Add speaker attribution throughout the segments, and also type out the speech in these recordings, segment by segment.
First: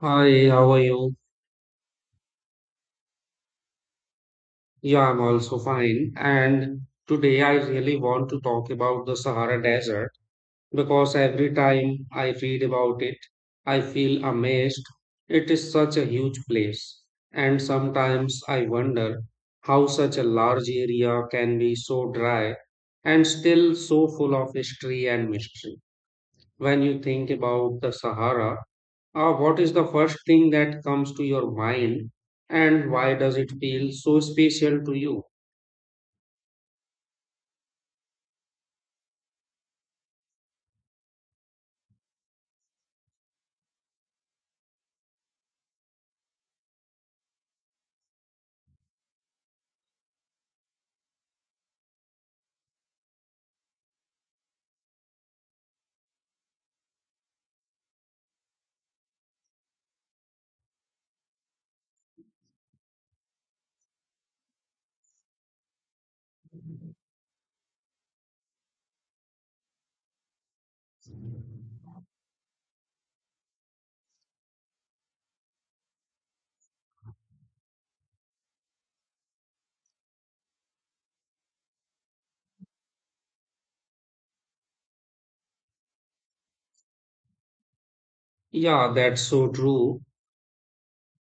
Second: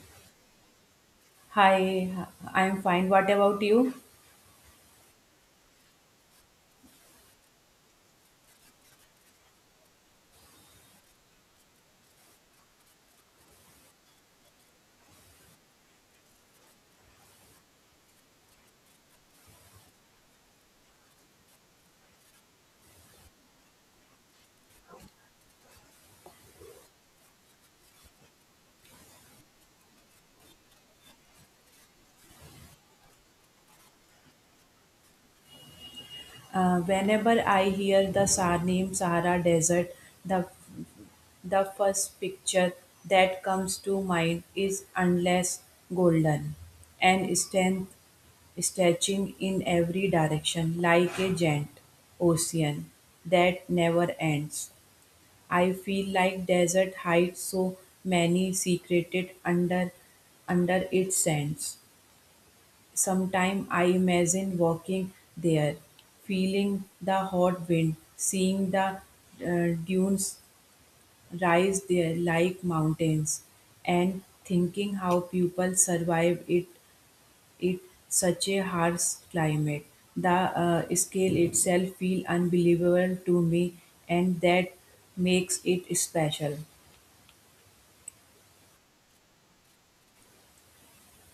Speaker 1: Hi, how are you?
Speaker 2: Hi, I'm fine. What about you?
Speaker 1: Yeah, I'm also fine. And today I really want to talk about the Sahara Desert because every time I read about it, I feel amazed. It is such a huge place. And sometimes I wonder how such a large area can be so dry and still so full of history and mystery. When you think about the Sahara, what is the first thing that comes to your mind and why does it feel so special to you?
Speaker 2: Whenever I hear the name Sahara Desert, the the first picture that comes to mind is endless golden and strength stretching in every direction like a giant ocean that never ends. I feel like desert hides so many secreted under its sands. Sometimes I imagine walking there, feeling the hot wind, seeing the dunes rise there like mountains, and thinking how people survive it such a harsh climate. The scale itself feel unbelievable to me, and that makes it special.
Speaker 1: Yeah, that's so true.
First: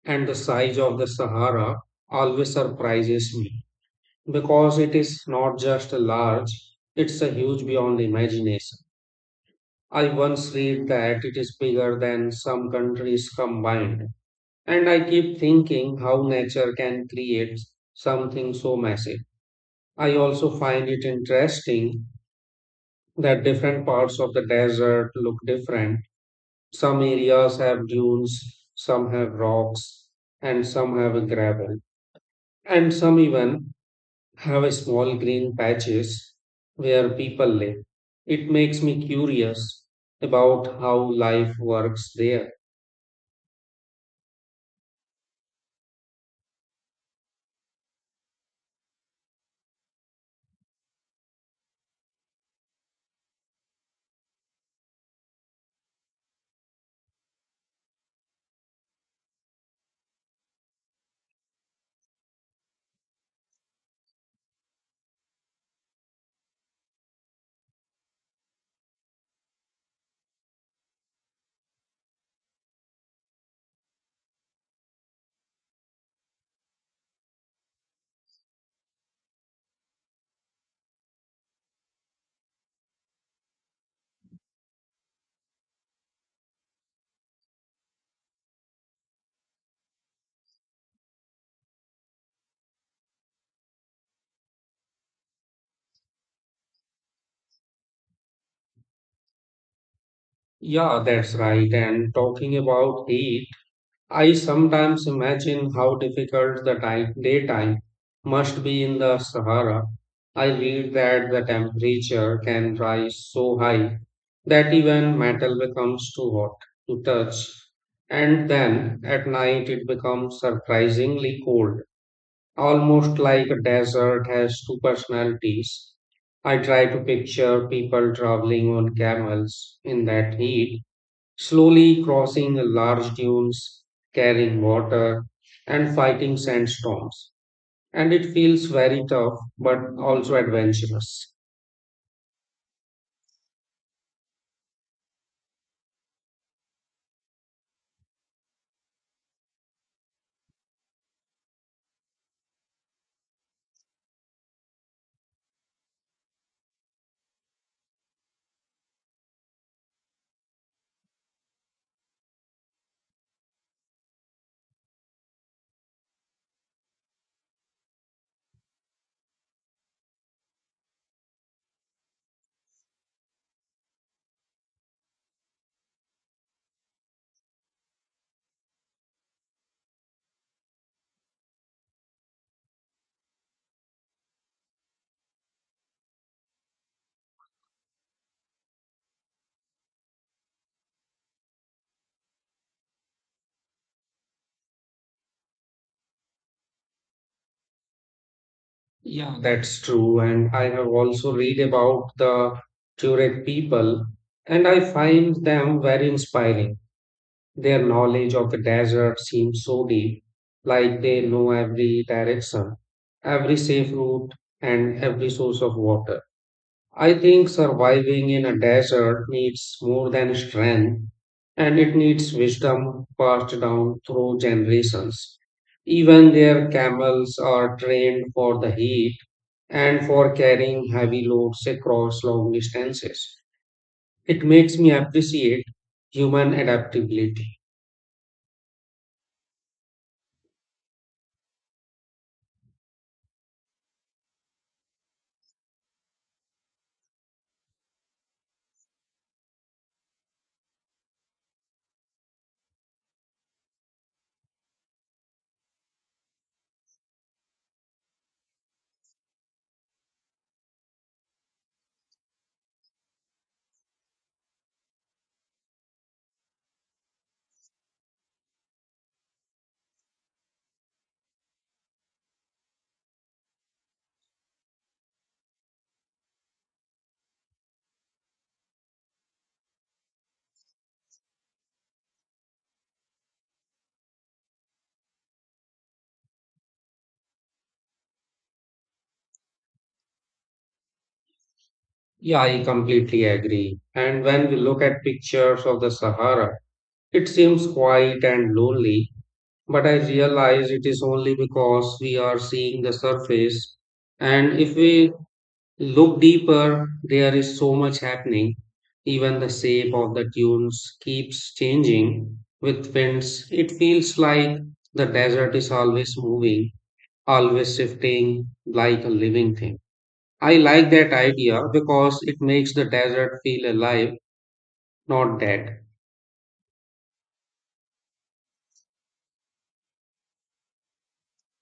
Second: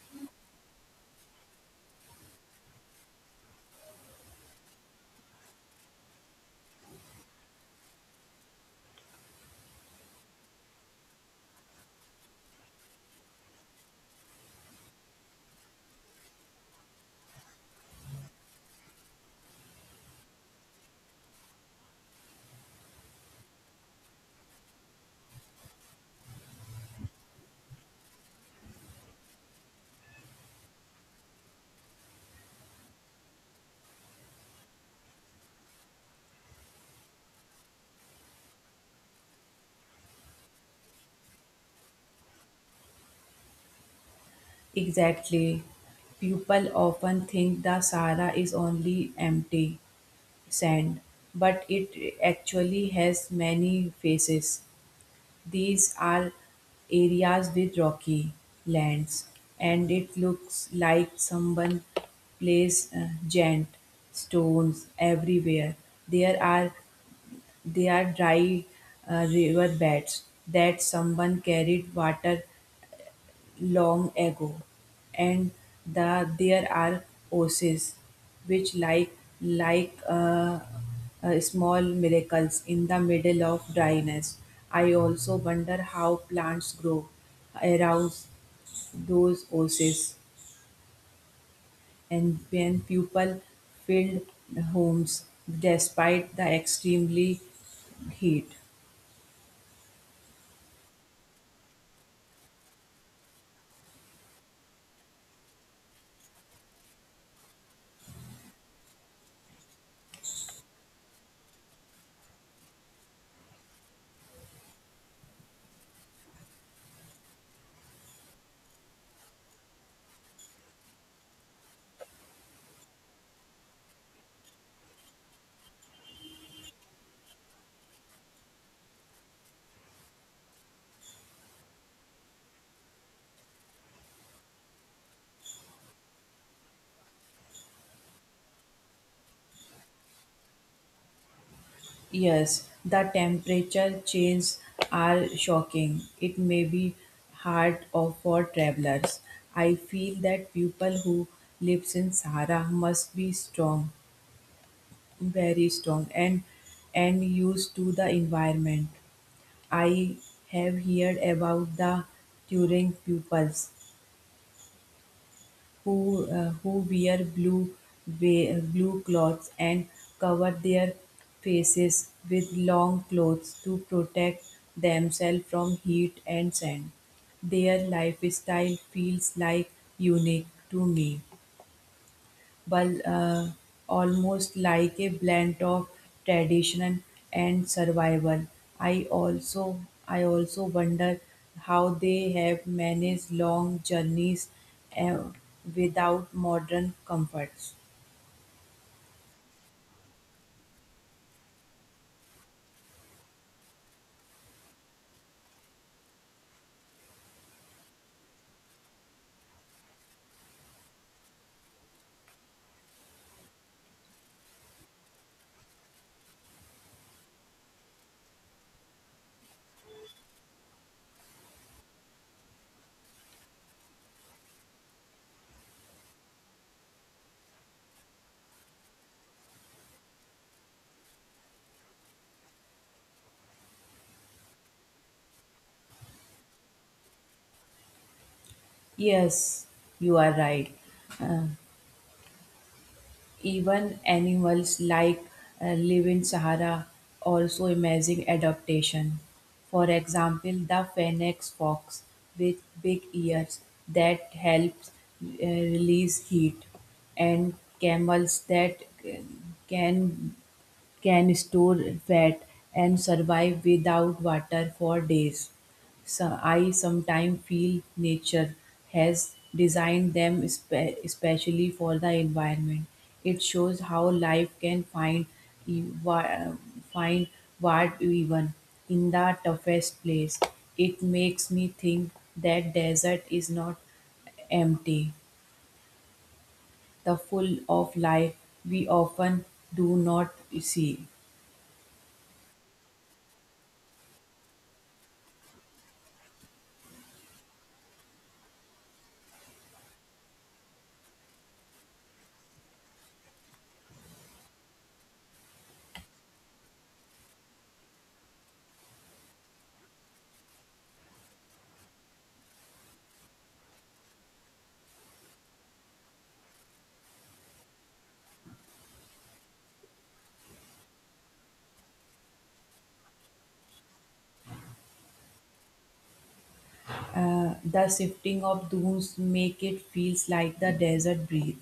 Speaker 1: And the size of the Sahara always surprises me because it is not just large, it's a huge beyond imagination. I once read that it is bigger than some countries combined. And I keep thinking how nature can create something so massive. I also find it interesting that different parts of the desert look different. Some areas have dunes, some have rocks, and some have gravel. And some even have small green patches where people live. It makes me curious about how life works there.
Speaker 2: Exactly. People often think the Sahara is only empty sand, but it actually has many faces. These are areas with rocky lands, and it looks like someone placed giant stones everywhere. There are they are dry river beds that someone carried water long ago, and there are oases which like small miracles in the middle of dryness. I also wonder how plants grow around those oases, and when people filled homes despite the extremely heat.
Speaker 1: Yeah, that's right. And talking about heat, I sometimes imagine how difficult the time, daytime must be in the Sahara. I read that the temperature can rise so high that even metal becomes too hot to touch. And then at night it becomes surprisingly cold, almost like a desert has two personalities. I try to picture people traveling on camels in that heat slowly crossing large dunes, carrying water, and fighting sandstorms. And it feels very tough, but also adventurous.
Speaker 2: Yes, the temperature changes are shocking. It may be hard for travelers. I feel that people who lives in Sahara must be strong, very strong, and used to the environment. I have heard about the Turing pupils, who wear blue clothes and cover their faces with long clothes to protect themselves from heat and sand. Their lifestyle feels like unique to me, but almost like a blend of tradition and survival. I also I also wonder how they have managed long journeys uh, without modern comforts.
Speaker 1: Yeah, that's true. And I have also read about the Tuareg people, and I find them very inspiring. Their knowledge of the desert seems so deep, like they know every direction, every safe route, and every source of water. I think surviving in a desert needs more than strength and it needs wisdom passed down through generations. Even their camels are trained for the heat and for carrying heavy loads across long distances. It makes me appreciate human adaptability.
Speaker 2: Yes, you are right. Uh, Even animals like live in Sahara also amazing adaptation. For example, the phoenix fox with big ears that helps release heat, and camels that uh, can can store fat and survive without water for days. So I sometimes feel nature has designed them especially for the environment. It shows how life can find e- wa- find what even in the toughest place. It makes me think that desert is not empty, the full of life we often do not see.
Speaker 1: Yeah, I completely agree. And when we look at pictures of the Sahara, it seems quiet and lonely, but I realize it is only because we are seeing the surface. And if we look deeper, there is so much happening. Even the shape of the dunes keeps changing with winds. It feels like the desert is always moving, always shifting like a living thing. I like that idea because it makes the desert feel alive, not dead.
Speaker 2: The shifting of dunes make it feels like the desert breathe.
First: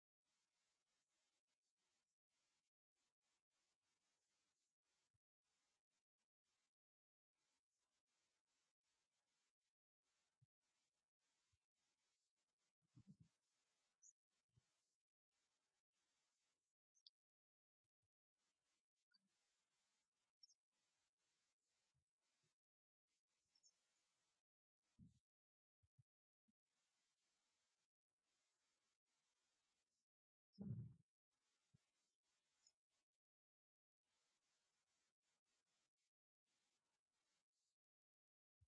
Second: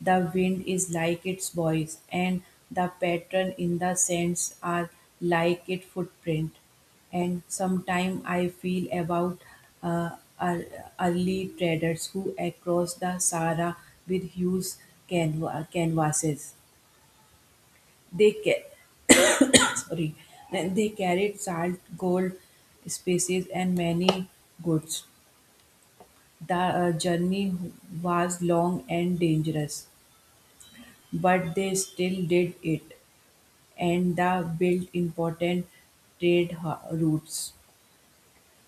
Speaker 2: The wind is like its voice, and the pattern in the sands are like its footprint. And sometimes I feel about uh, ear- early traders who across the Sahara with huge canvases. They ca- sorry, they carried salt, gold, spices, and many goods. The journey was long and dangerous, but they still did it, and the built important trade routes.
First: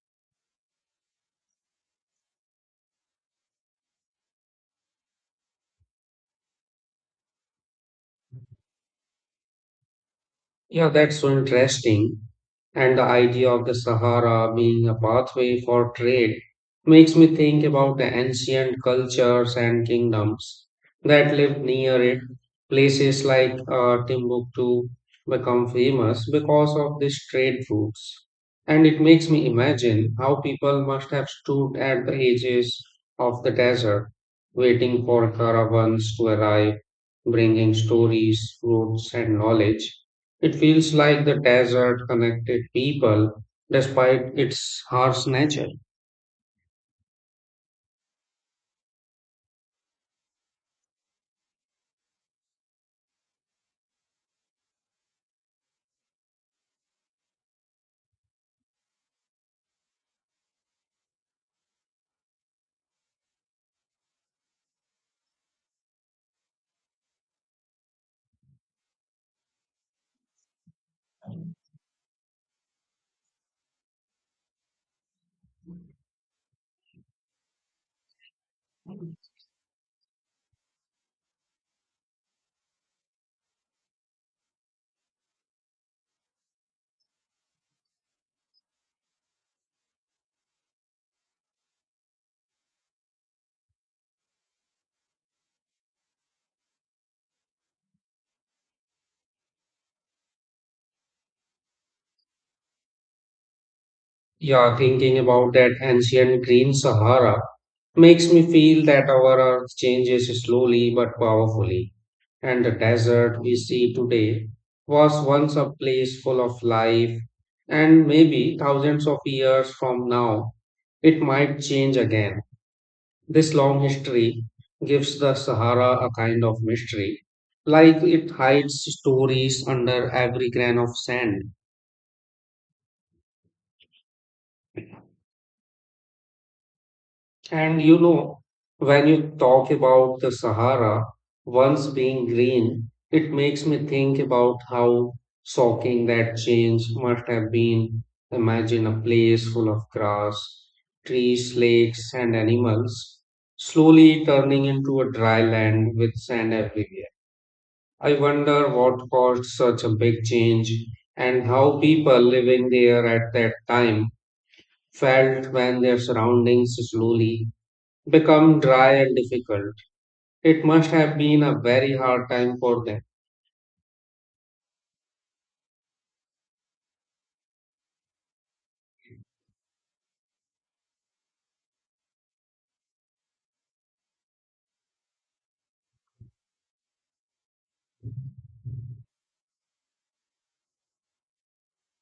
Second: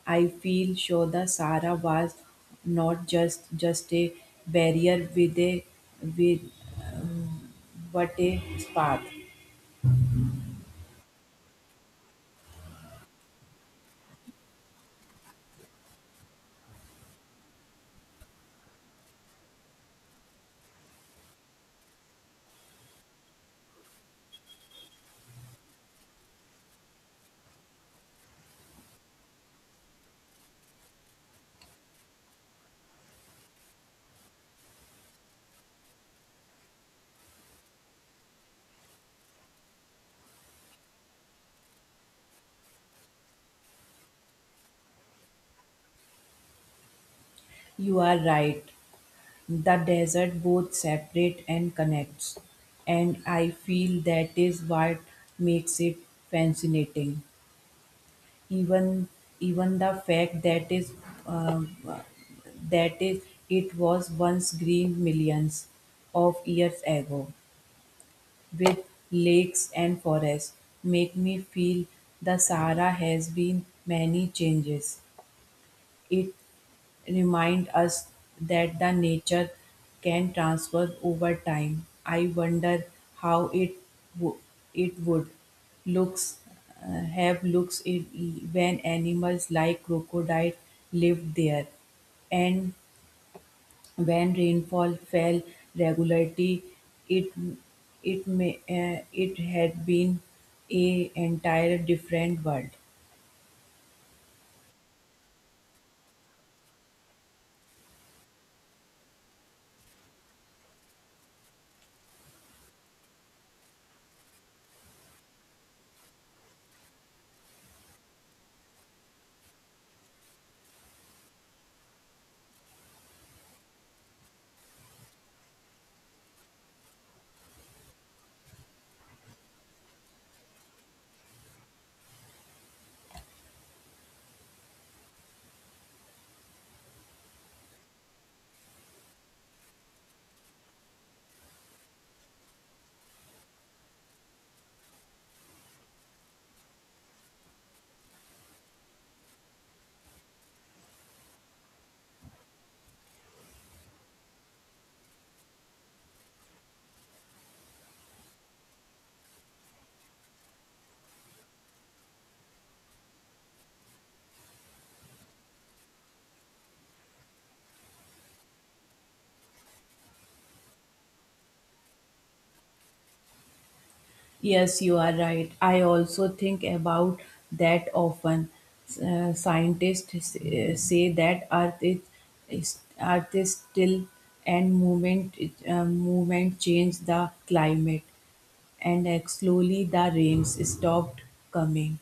Speaker 2: I feel sure the Sahara was not just a barrier with a with but a path.
Speaker 1: Yeah, that's so interesting. And the idea of the Sahara being a pathway for trade makes me think about the ancient cultures and kingdoms that lived near it. Places like Timbuktu become famous because of these trade routes. And it makes me imagine how people must have stood at the edges of the desert, waiting for caravans to arrive, bringing stories, fruits, and knowledge. It feels like the desert connected people despite its harsh nature.
Speaker 2: You are right. The desert both separate and connects, and I feel that is what makes it fascinating. even even the fact uh, that is it was once green millions of years ago with lakes and forests make me feel the sahara has been many changes. It remind us that the nature can transfer over time. I wonder how wo- it would looks have looks it when animals like crocodile lived there, and when rainfall fell regularly, it it had been a entire different world.
Speaker 1: Yeah, thinking about that ancient green Sahara makes me feel that our earth changes slowly but powerfully. And the desert we see today was once a place full of life, and maybe thousands of years from now, it might change again. This long history gives the Sahara a kind of mystery, like it hides stories under every grain of sand. And you know, when you talk about the Sahara once being green, it makes me think about how shocking that change must have been. Imagine a place full of grass, trees, lakes, and animals, slowly turning into a dry land with sand everywhere. I wonder what caused such a big change and how people living there at that time felt when their surroundings slowly become dry and difficult. It must have been a very hard time for them.
Speaker 2: Yes, you are right. I also think about that often. Scientists say that Earth is still and movement changed the climate, and slowly the rains stopped coming.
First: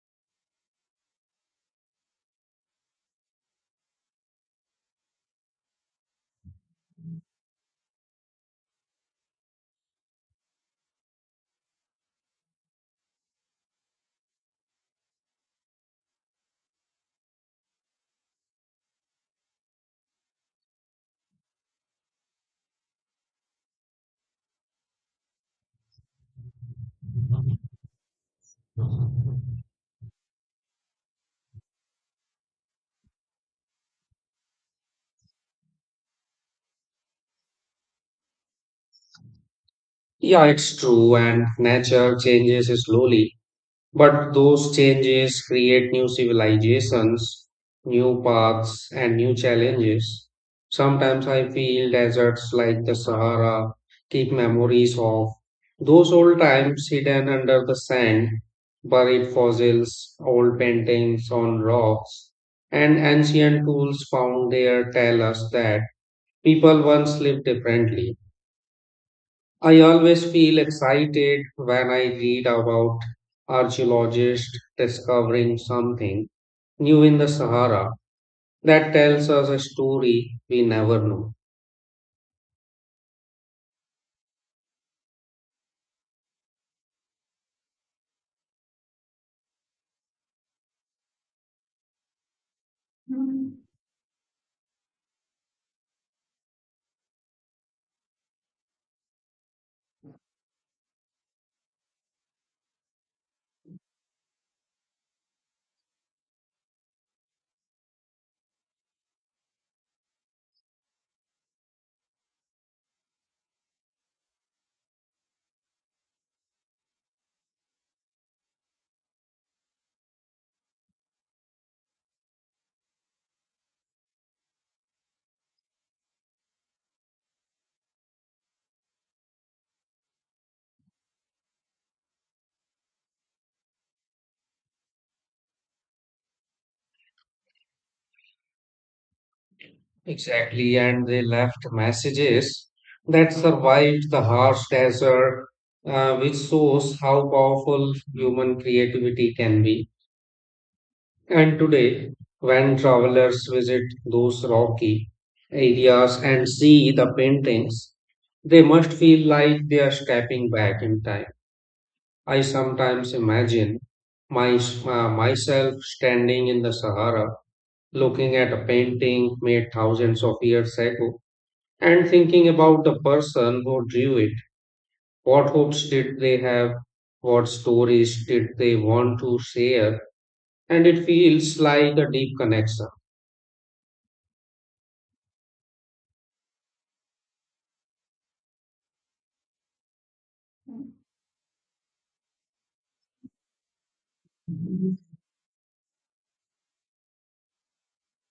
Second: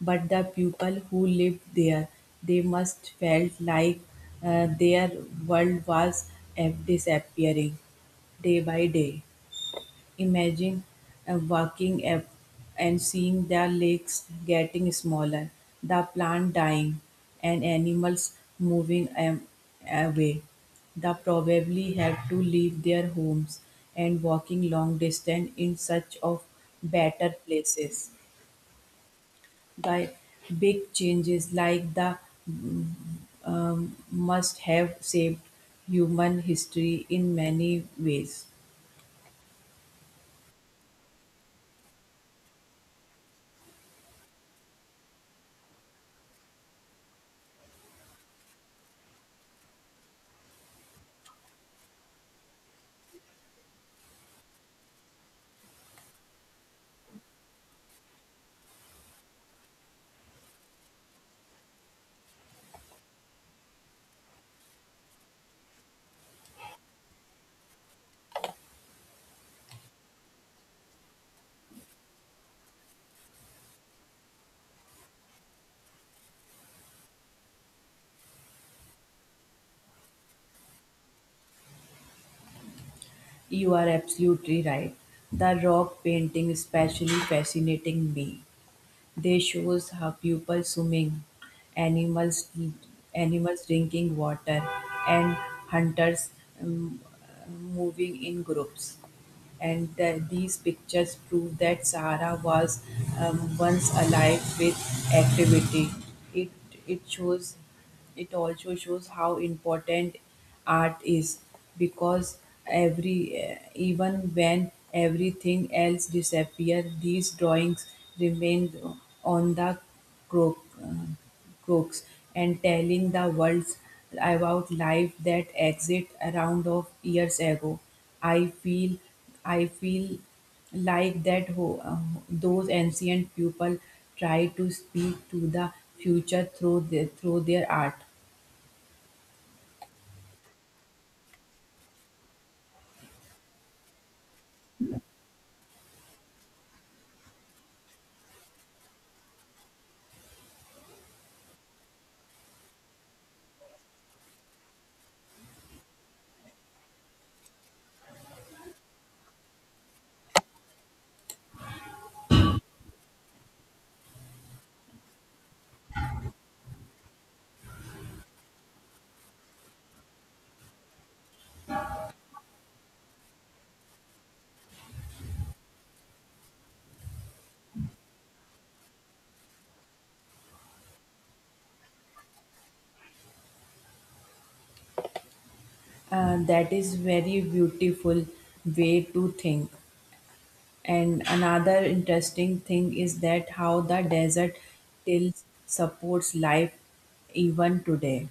Speaker 2: But the people who lived there, they must felt like their world was disappearing day by day. Imagine walking up and seeing the lakes getting smaller, the plant dying, and animals moving away. They probably have to leave their homes and walking long distance in search of better places. The big changes like the must have saved human history in many ways.
Speaker 1: Yeah, it's true, and nature changes slowly, but those changes create new civilizations, new paths, and new challenges. Sometimes I feel deserts like the Sahara keep memories of those old times hidden under the sand, buried fossils, old paintings on rocks, and ancient tools found there tell us that people once lived differently. I always feel excited when I read about archaeologists discovering something new in the Sahara that tells us a story we never knew.
Speaker 2: You are absolutely right. The rock painting especially fascinating me. They shows how people swimming, animals animals drinking water, and hunters um, moving in groups, and these pictures prove that Sahara was once alive with activity. It it shows it also shows how important art is because even when everything else disappears, these drawings remain on the crook, uh, crooks and telling the world about life that existed around of years ago. I feel I feel like those ancient people try to speak to the future through their art.
Speaker 1: Exactly, and they left messages that survived the harsh desert, which shows how powerful human creativity can be. And today, when travelers visit those rocky areas and see the paintings, they must feel like they are stepping back in time. I sometimes imagine my, myself standing in the Sahara, looking at a painting made thousands of years ago, and thinking about the person who drew it. What hopes did they have? What stories did they want to share? And it feels like a deep connection.
Speaker 2: That is very beautiful way to think. And another interesting thing is that how the desert still supports life even today.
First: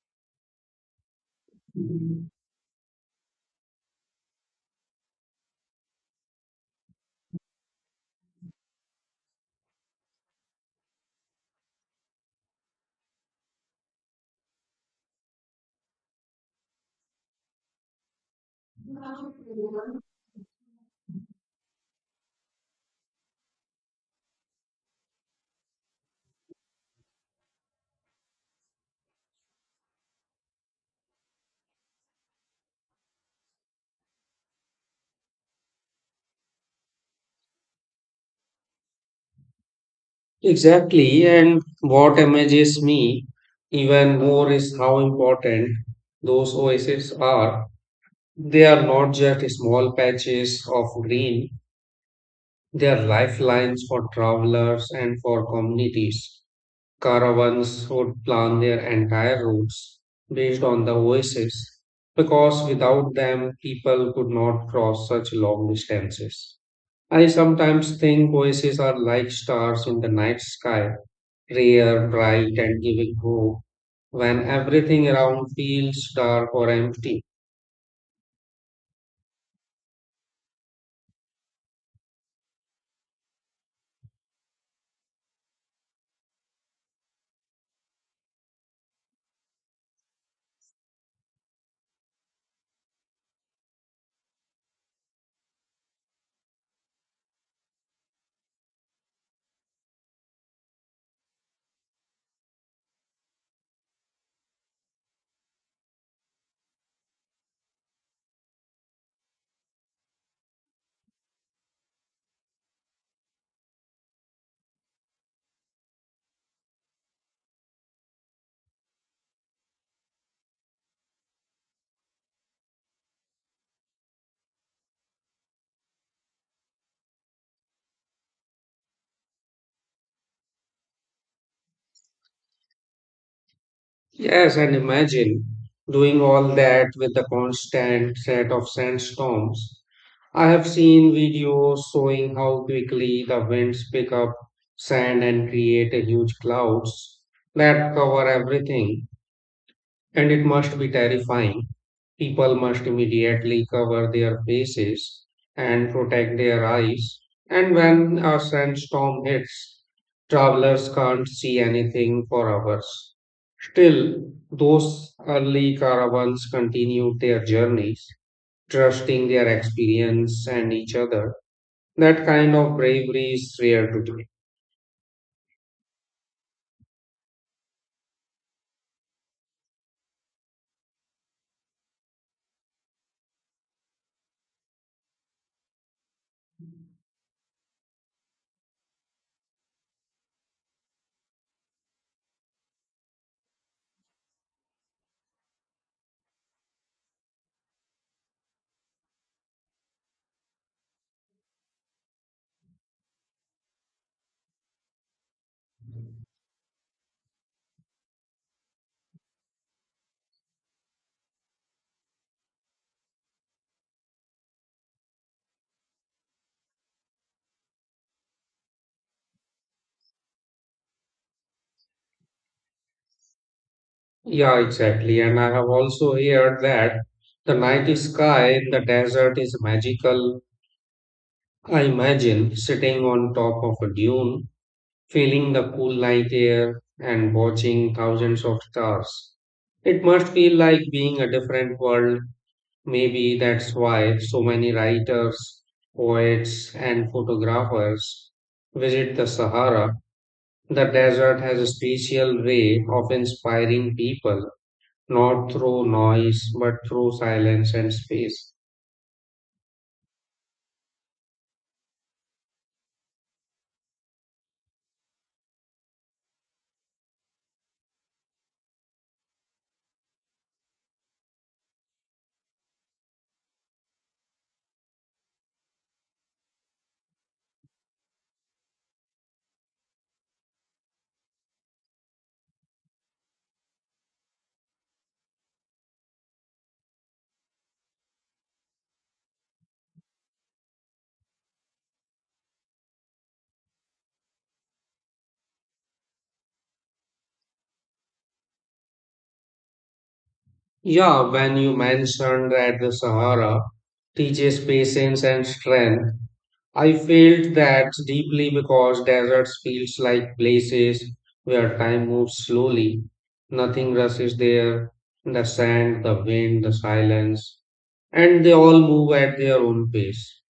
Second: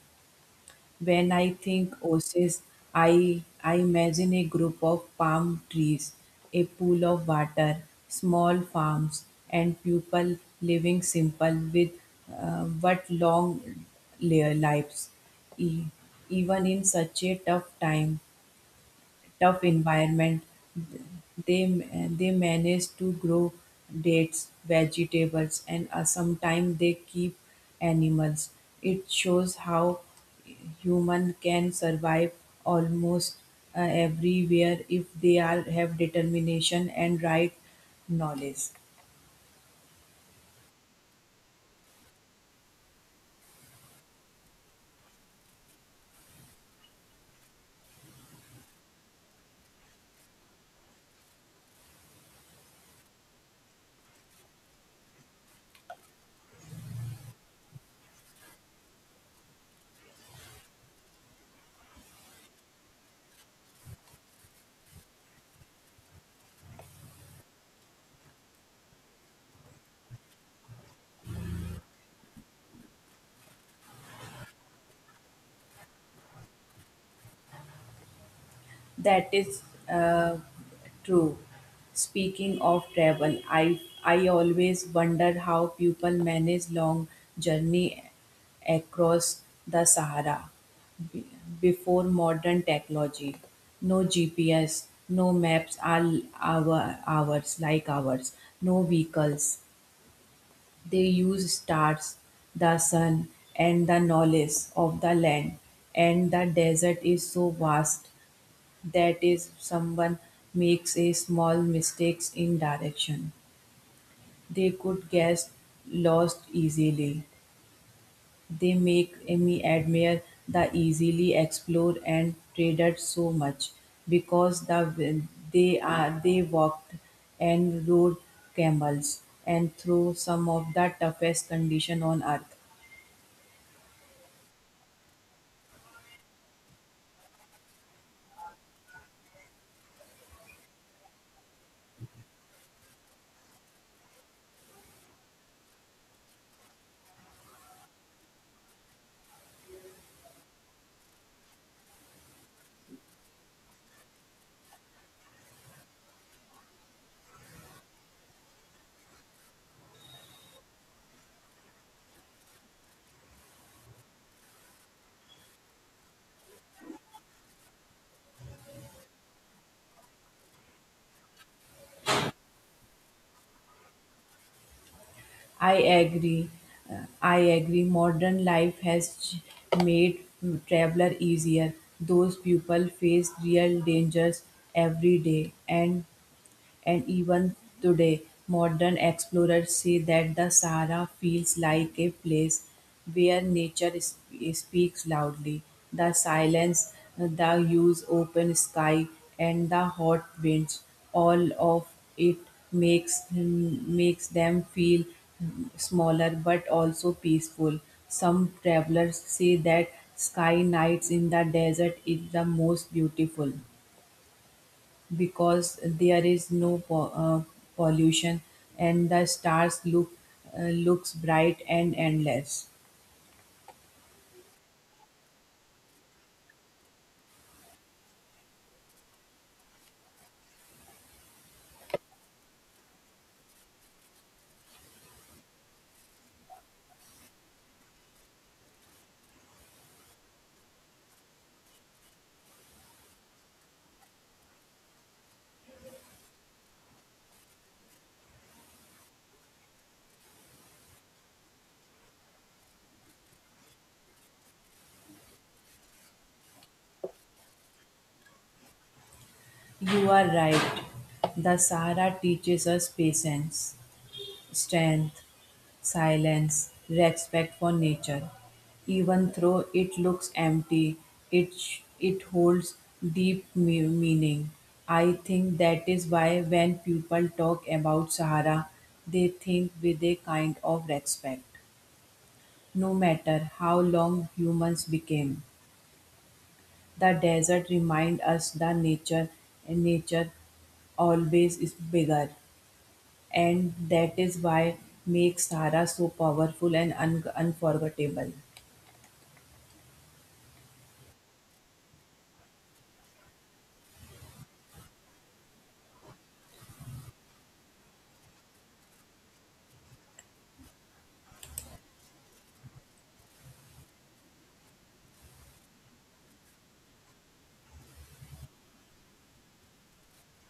Speaker 2: When I think oasis, I imagine a group of palm trees, a pool of water, small farms, and people living simple with but long lives. E- even in such a tough environment, they they manage to grow dates, vegetables, and sometimes they keep animals. It shows how human can survive almost everywhere if they are have determination and right knowledge.
Speaker 1: Exactly, and what amazes me even more is how important those oases are. They are not just small patches of green, they are lifelines for travelers and for communities. Caravans would plan their entire routes based on the oases because without them, people could not cross such long distances. I sometimes think oases are like stars in the night sky, rare, bright, and giving hope when everything around feels dark or empty.
Speaker 2: That is, Uh, true. Speaking of travel, I always wonder how people manage long journey across the Sahara be- before modern technology. No GPS, no maps. All our hours like ours, no vehicles. They use stars, the sun, and the knowledge of the land, and the desert is so vast that is someone makes a small mistakes in direction, they could get lost easily. They make me admire the easily explore and traded so much because they walked and rode camels and through some of the toughest condition on earth.
Speaker 1: Yes, and imagine doing all that with the constant threat of sandstorms. I have seen videos showing how quickly the winds pick up sand and create a huge clouds that cover everything. And it must be terrifying. People must immediately cover their faces and protect their eyes. And when a sandstorm hits, travelers can't see anything for hours. Still, those early caravans continued their journeys, trusting their experience and each other. That kind of bravery is rare today.
Speaker 2: I agree. Modern life has made traveler easier. Those people face real dangers every day, and even today, modern explorers say that the Sahara feels like a place where nature speaks loudly. The silence, the huge open sky, and the hot winds, all of it makes them feel smaller but also peaceful. Some travelers say that sky nights in the desert is the most beautiful because there is no pollution, and the stars look looks bright and endless.
Speaker 1: Yeah, exactly. And I have also heard that the night sky in the desert is magical. I imagine sitting on top of a dune, feeling the cool night air, and watching thousands of stars. It must feel like being a different world. Maybe that's why so many writers, poets, and photographers visit the Sahara. The desert has a special way of inspiring people, not through noise, but through silence and space.
Speaker 2: You are right, the Sahara teaches us patience, strength, silence, respect for nature. Even though it looks empty, it holds deep meaning. I think that is why when people talk about Sahara, they think with a kind of respect. No matter how long humans became, the desert remind us that nature always is bigger, and that is why makes Sahara so powerful and unforgettable.
Speaker 1: Yeah, when you mentioned that the Sahara teaches patience and strength, I felt that deeply because deserts feels like places where time moves slowly. Nothing rushes there, the sand, the wind, the silence, and they all move at their own pace.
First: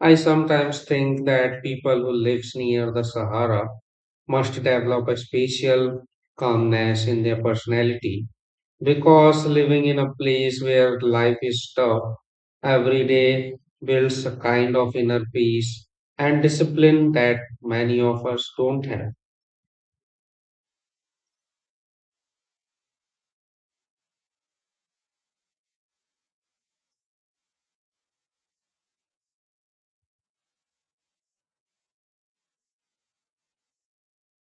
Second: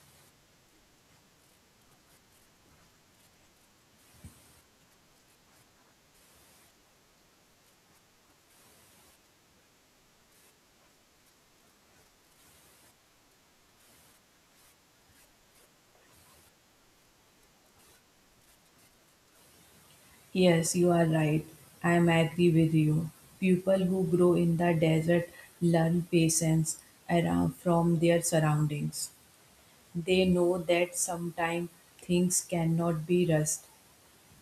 Speaker 1: I sometimes think that people who live near the Sahara must develop a special calmness in their personality because living in a place where life is tough every day builds a kind of inner peace and discipline that many of us don't have.
Speaker 2: Yes, you are right. I am agree with you. People who grow in the desert learn patience around from their surroundings. They know that sometimes things cannot be rushed,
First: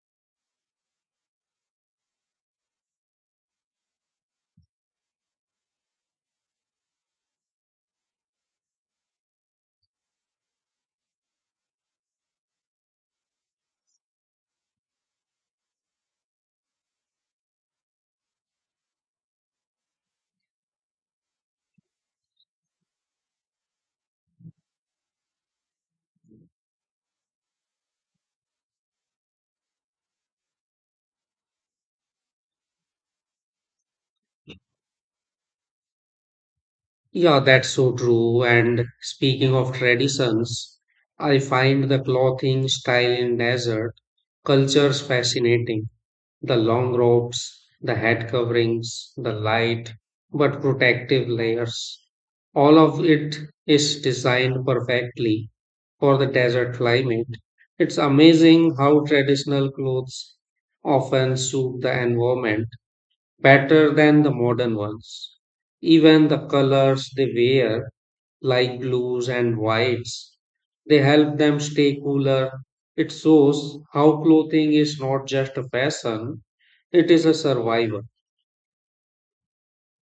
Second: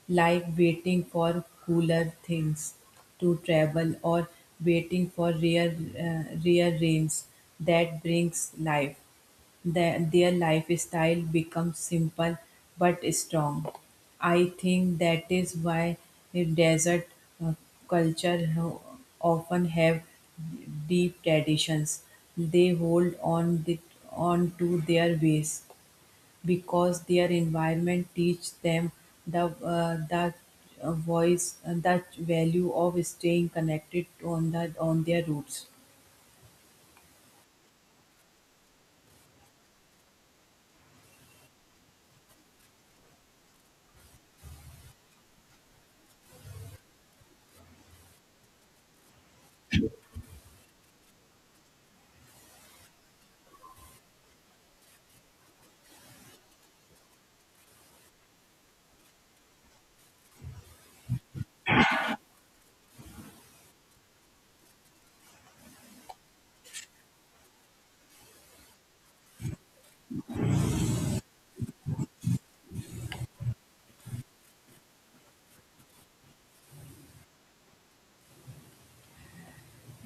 Speaker 2: like waiting for cooler things to travel, or waiting for rare rains that brings life. Their lifestyle becomes simple but strong. I think that is why the desert uh, culture often have deep traditions. They hold on to their ways because their environment teach them the uh, the the value of staying connected on their roots.
Speaker 1: Yeah, that's so true. And speaking of traditions, I find the clothing style in desert cultures fascinating. The long robes, the head coverings, the light but protective layers. All of it is designed perfectly for the desert climate. It's amazing how traditional clothes often suit the environment better than the modern ones. Even the colors they wear, like blues and whites, they help them stay cooler. It shows how clothing is not just a fashion, it is a survival.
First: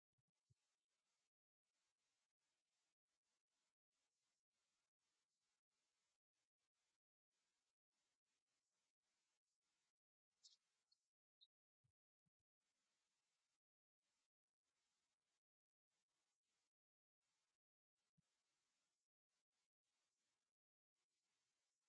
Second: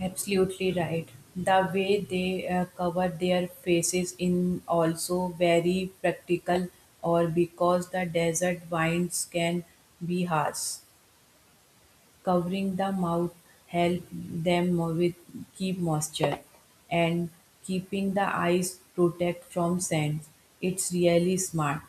Speaker 2: Absolutely right. The way they cover their faces in also very practical, or because the desert winds can be harsh. Covering the mouth help them with keep moisture and keeping the eyes protect from sand. It's really smart.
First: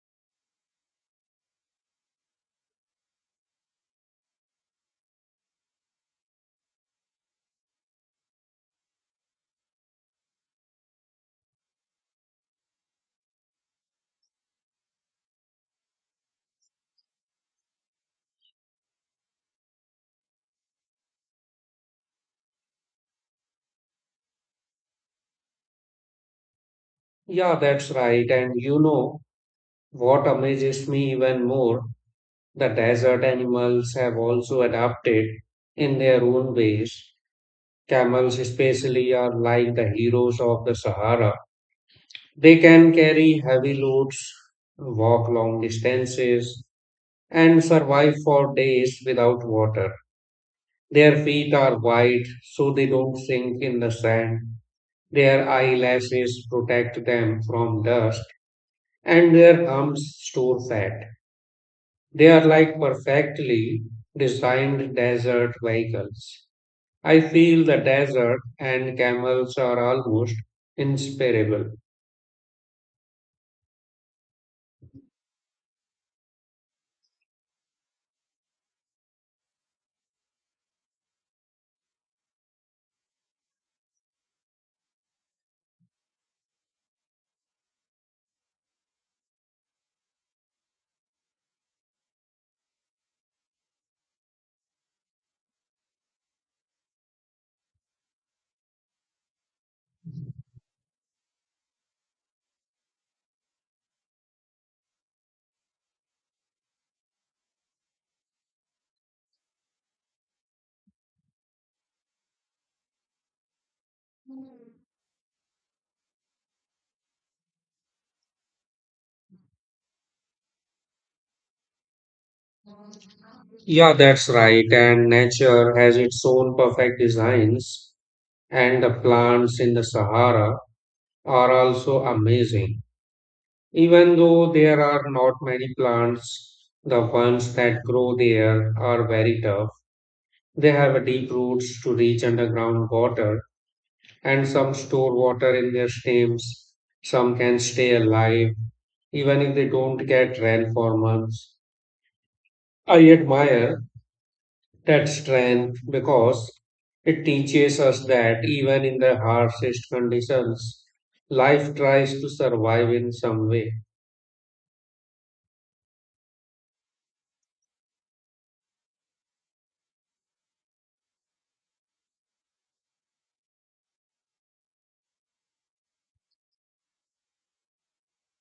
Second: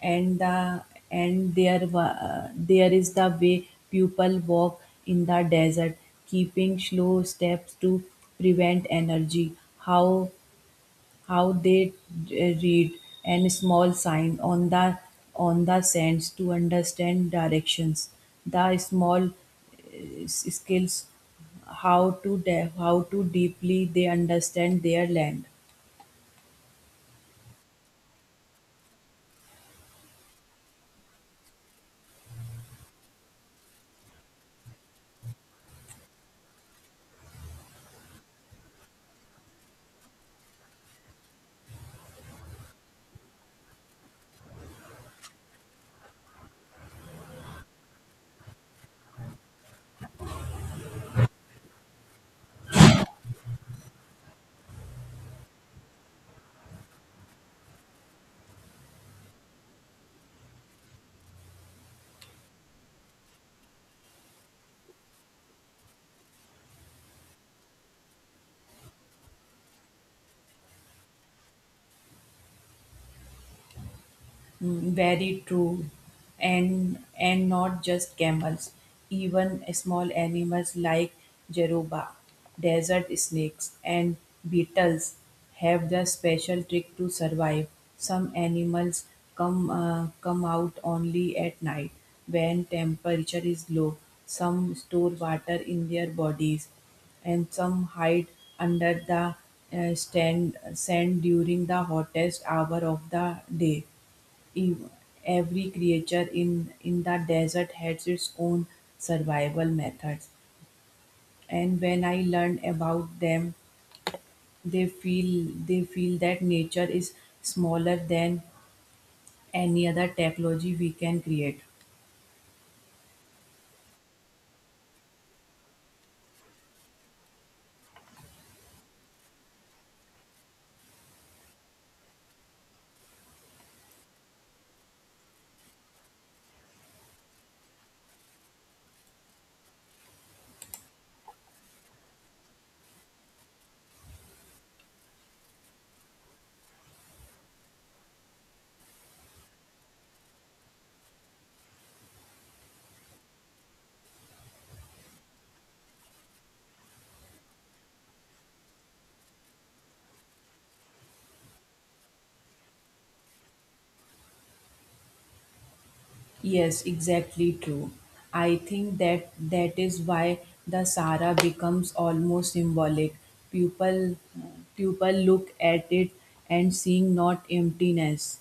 Speaker 2: And the and there is the way people walk in the desert, keeping slow steps to prevent energy. How they read and small sign on the sands to understand directions, the small skills, how to deeply they understand their land.
Speaker 1: Yeah, that's right. And you know what amazes me even more? The desert animals have also adapted in their own ways. Camels, especially, are like the heroes of the Sahara. They can carry heavy loads, walk long distances, and survive for days without water. Their feet are wide so they don't sink in the sand. Their eyelashes protect them from dust, and their humps store fat. They are like perfectly designed desert vehicles. I feel the desert and camels are almost inseparable.
Speaker 2: Mm, very true. And not just camels, even small animals like jeruba, desert snakes, and beetles have the special trick to survive. Some animals come out only at night when temperature is low. Some store water in their bodies, and some hide under the sand during the hottest hour of the day. Ev- Every creature in the desert has its own survival methods, and when I learn about them, they feel that nature is smaller than any other technology we can create.
Speaker 1: Yeah, that's right. And nature has its own perfect designs, and the plants in the Sahara are also amazing. Even though there are not many plants, the ones that grow there are very tough. They have deep roots to reach underground water, and some store water in their stems. Some can stay alive even if they don't get rain for months. I admire that strength because it teaches us that even in the harshest conditions, life tries to survive in some way.
Speaker 2: Yes, exactly true. I think that is why the Sahara becomes almost symbolic. People, people look at it and seeing not emptiness,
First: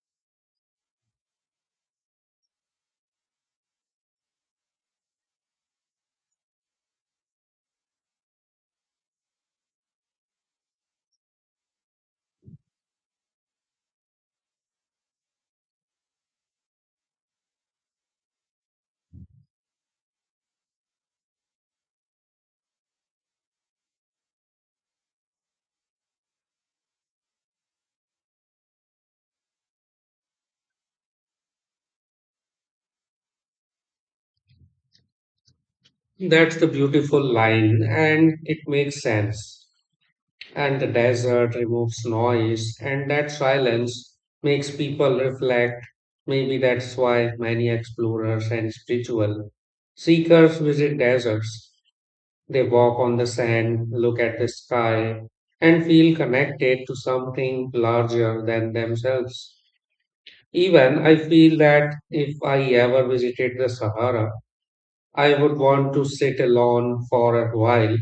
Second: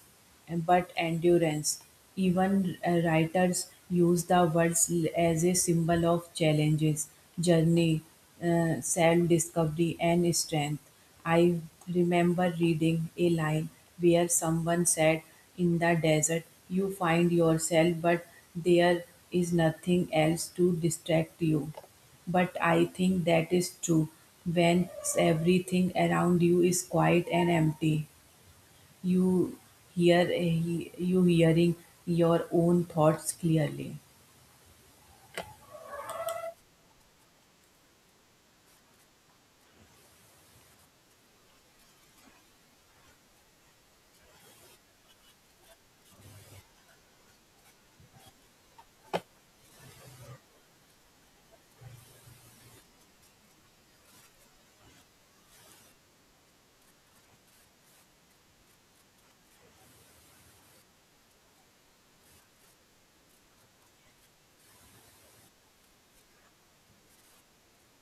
Speaker 2: but endurance. Even writers use the words as a symbol of challenges, journey, self-discovery, and strength. I remember reading a line where someone said, "In the desert, you find yourself, but there is nothing else to distract you." But I think that is true. When everything around you is quiet and empty, you you hearing your own thoughts clearly.
Speaker 1: That's the beautiful line, and it makes sense. And the desert removes noise, and that silence makes people reflect. Maybe that's why many explorers and spiritual seekers visit deserts. They walk on the sand, look at the sky, and feel connected to something larger than themselves. Even I feel that if I ever visited the Sahara, I would want to sit alone for a while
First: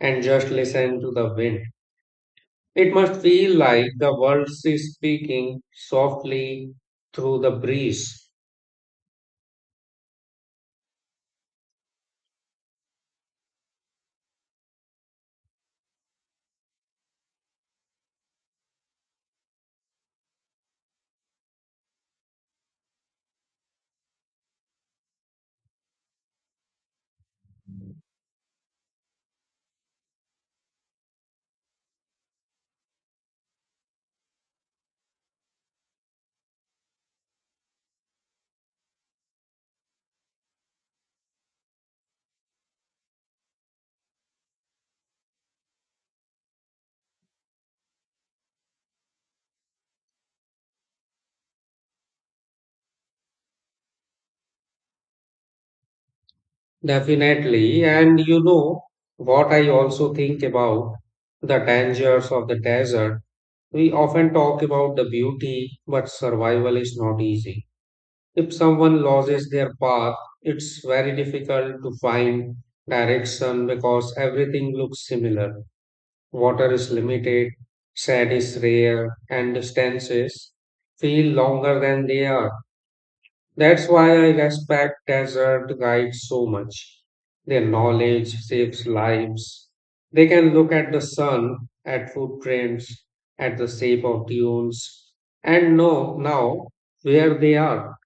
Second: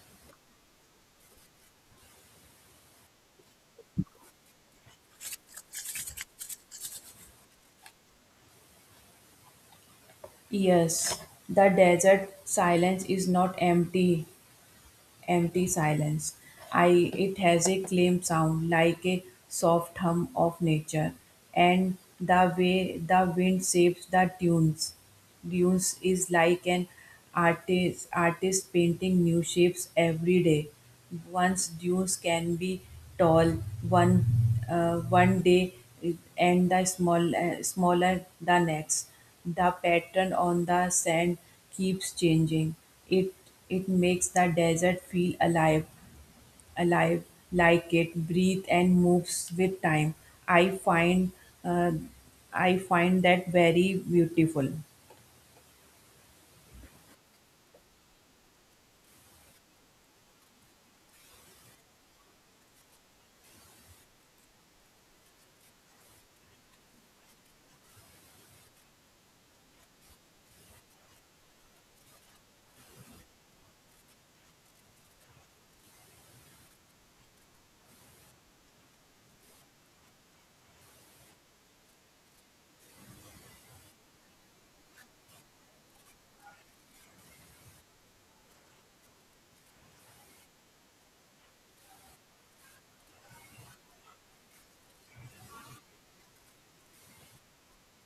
Speaker 1: and just listen to the wind. It must feel like the world is speaking softly through the breeze.
Speaker 2: Yes, the desert silence is not empty, empty silence. It has a claim sound like a soft hum of nature, and the way the wind shapes the tunes. Dunes is like an artist painting new shapes every day. Once dunes can be tall, one one day, and the small smaller the next. The pattern on the sand keeps changing. It it makes the desert feel alive, alive, like it breathes and moves with time. I find uh, I find that very beautiful.
Speaker 1: Definitely. And you know what I also think about the dangers of the desert. We often talk about the beauty, but survival is not easy. If someone loses their path, it's very difficult to find direction because everything looks similar. Water is limited, sand is rare, and distances feel longer than they are. That's why I respect desert guides so much. Their knowledge saves lives. They can look at the sun, at footprints, at the shape of dunes, and know now where they are.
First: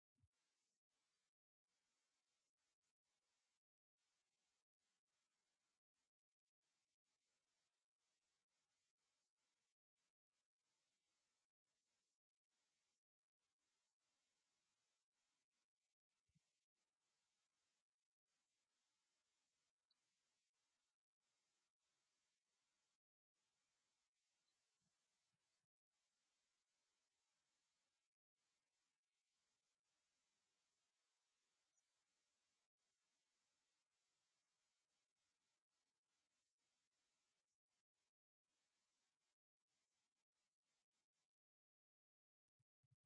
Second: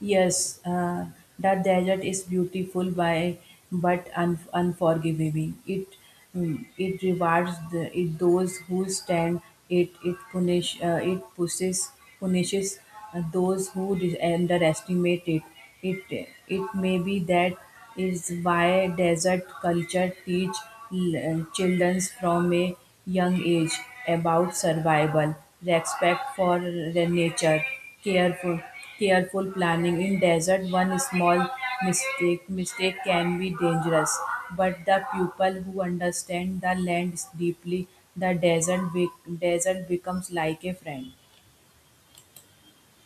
Speaker 2: Yes, that desert is beautiful by but unforgiving. It it rewards the, it those who stand it it punish it pushes punishes those who underestimate it. It it may be that is why desert culture teach children from a young age about survival, respect for the nature, careful careful planning. In desert, one small mistake can be dangerous, but the people who understand the land deeply, the desert be- desert becomes like a friend.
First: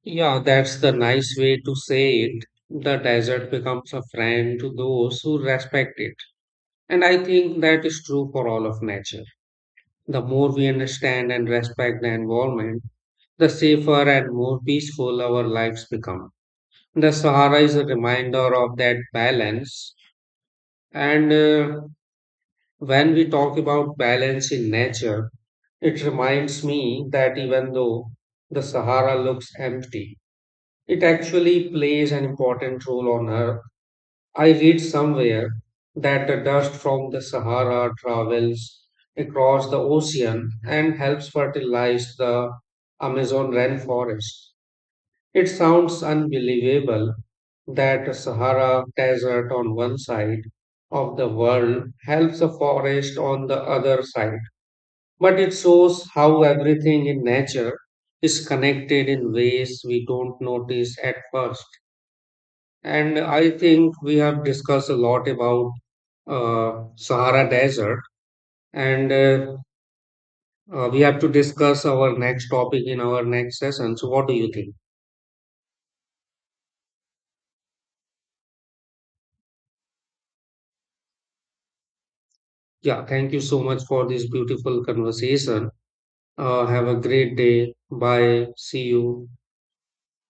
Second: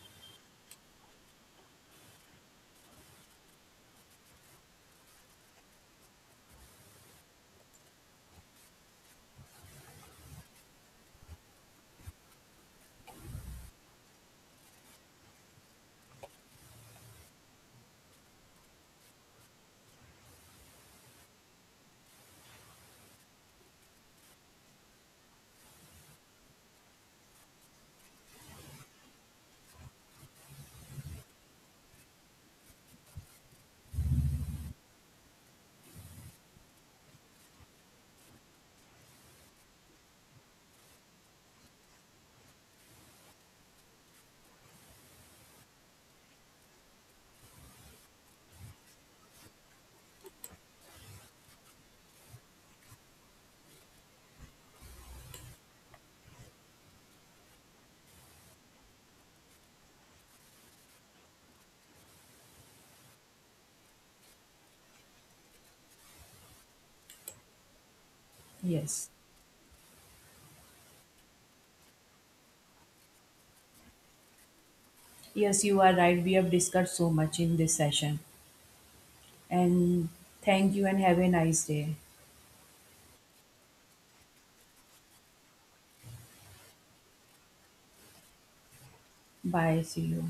Speaker 1: Yeah, that's the nice way to say it. The desert becomes a friend to those who respect it. And I think that is true for all of nature. The more we understand and respect the environment, the safer and more peaceful our lives become. The Sahara is a reminder of that balance. And when we talk about balance in nature, it reminds me that even though the Sahara looks empty, it actually plays an important role on Earth. I read somewhere that the dust from the Sahara travels across the ocean and helps fertilize the Amazon rainforest. It sounds unbelievable that Sahara Desert on one side of the world helps a forest on the other side. But it shows how everything in nature is connected in ways we don't notice at first. And I think we have discussed a lot about Sahara Desert,
Speaker 2: Yes.
Speaker 1: and we have to discuss our next topic in our next session. So, what do you think?
Speaker 2: Yes, you are right. We have discussed so much in this session. And thank you and have a nice day.
Speaker 1: Yeah, thank you so much for this beautiful conversation. Have a great day. Bye. See you.
Speaker 2: Bye. See you.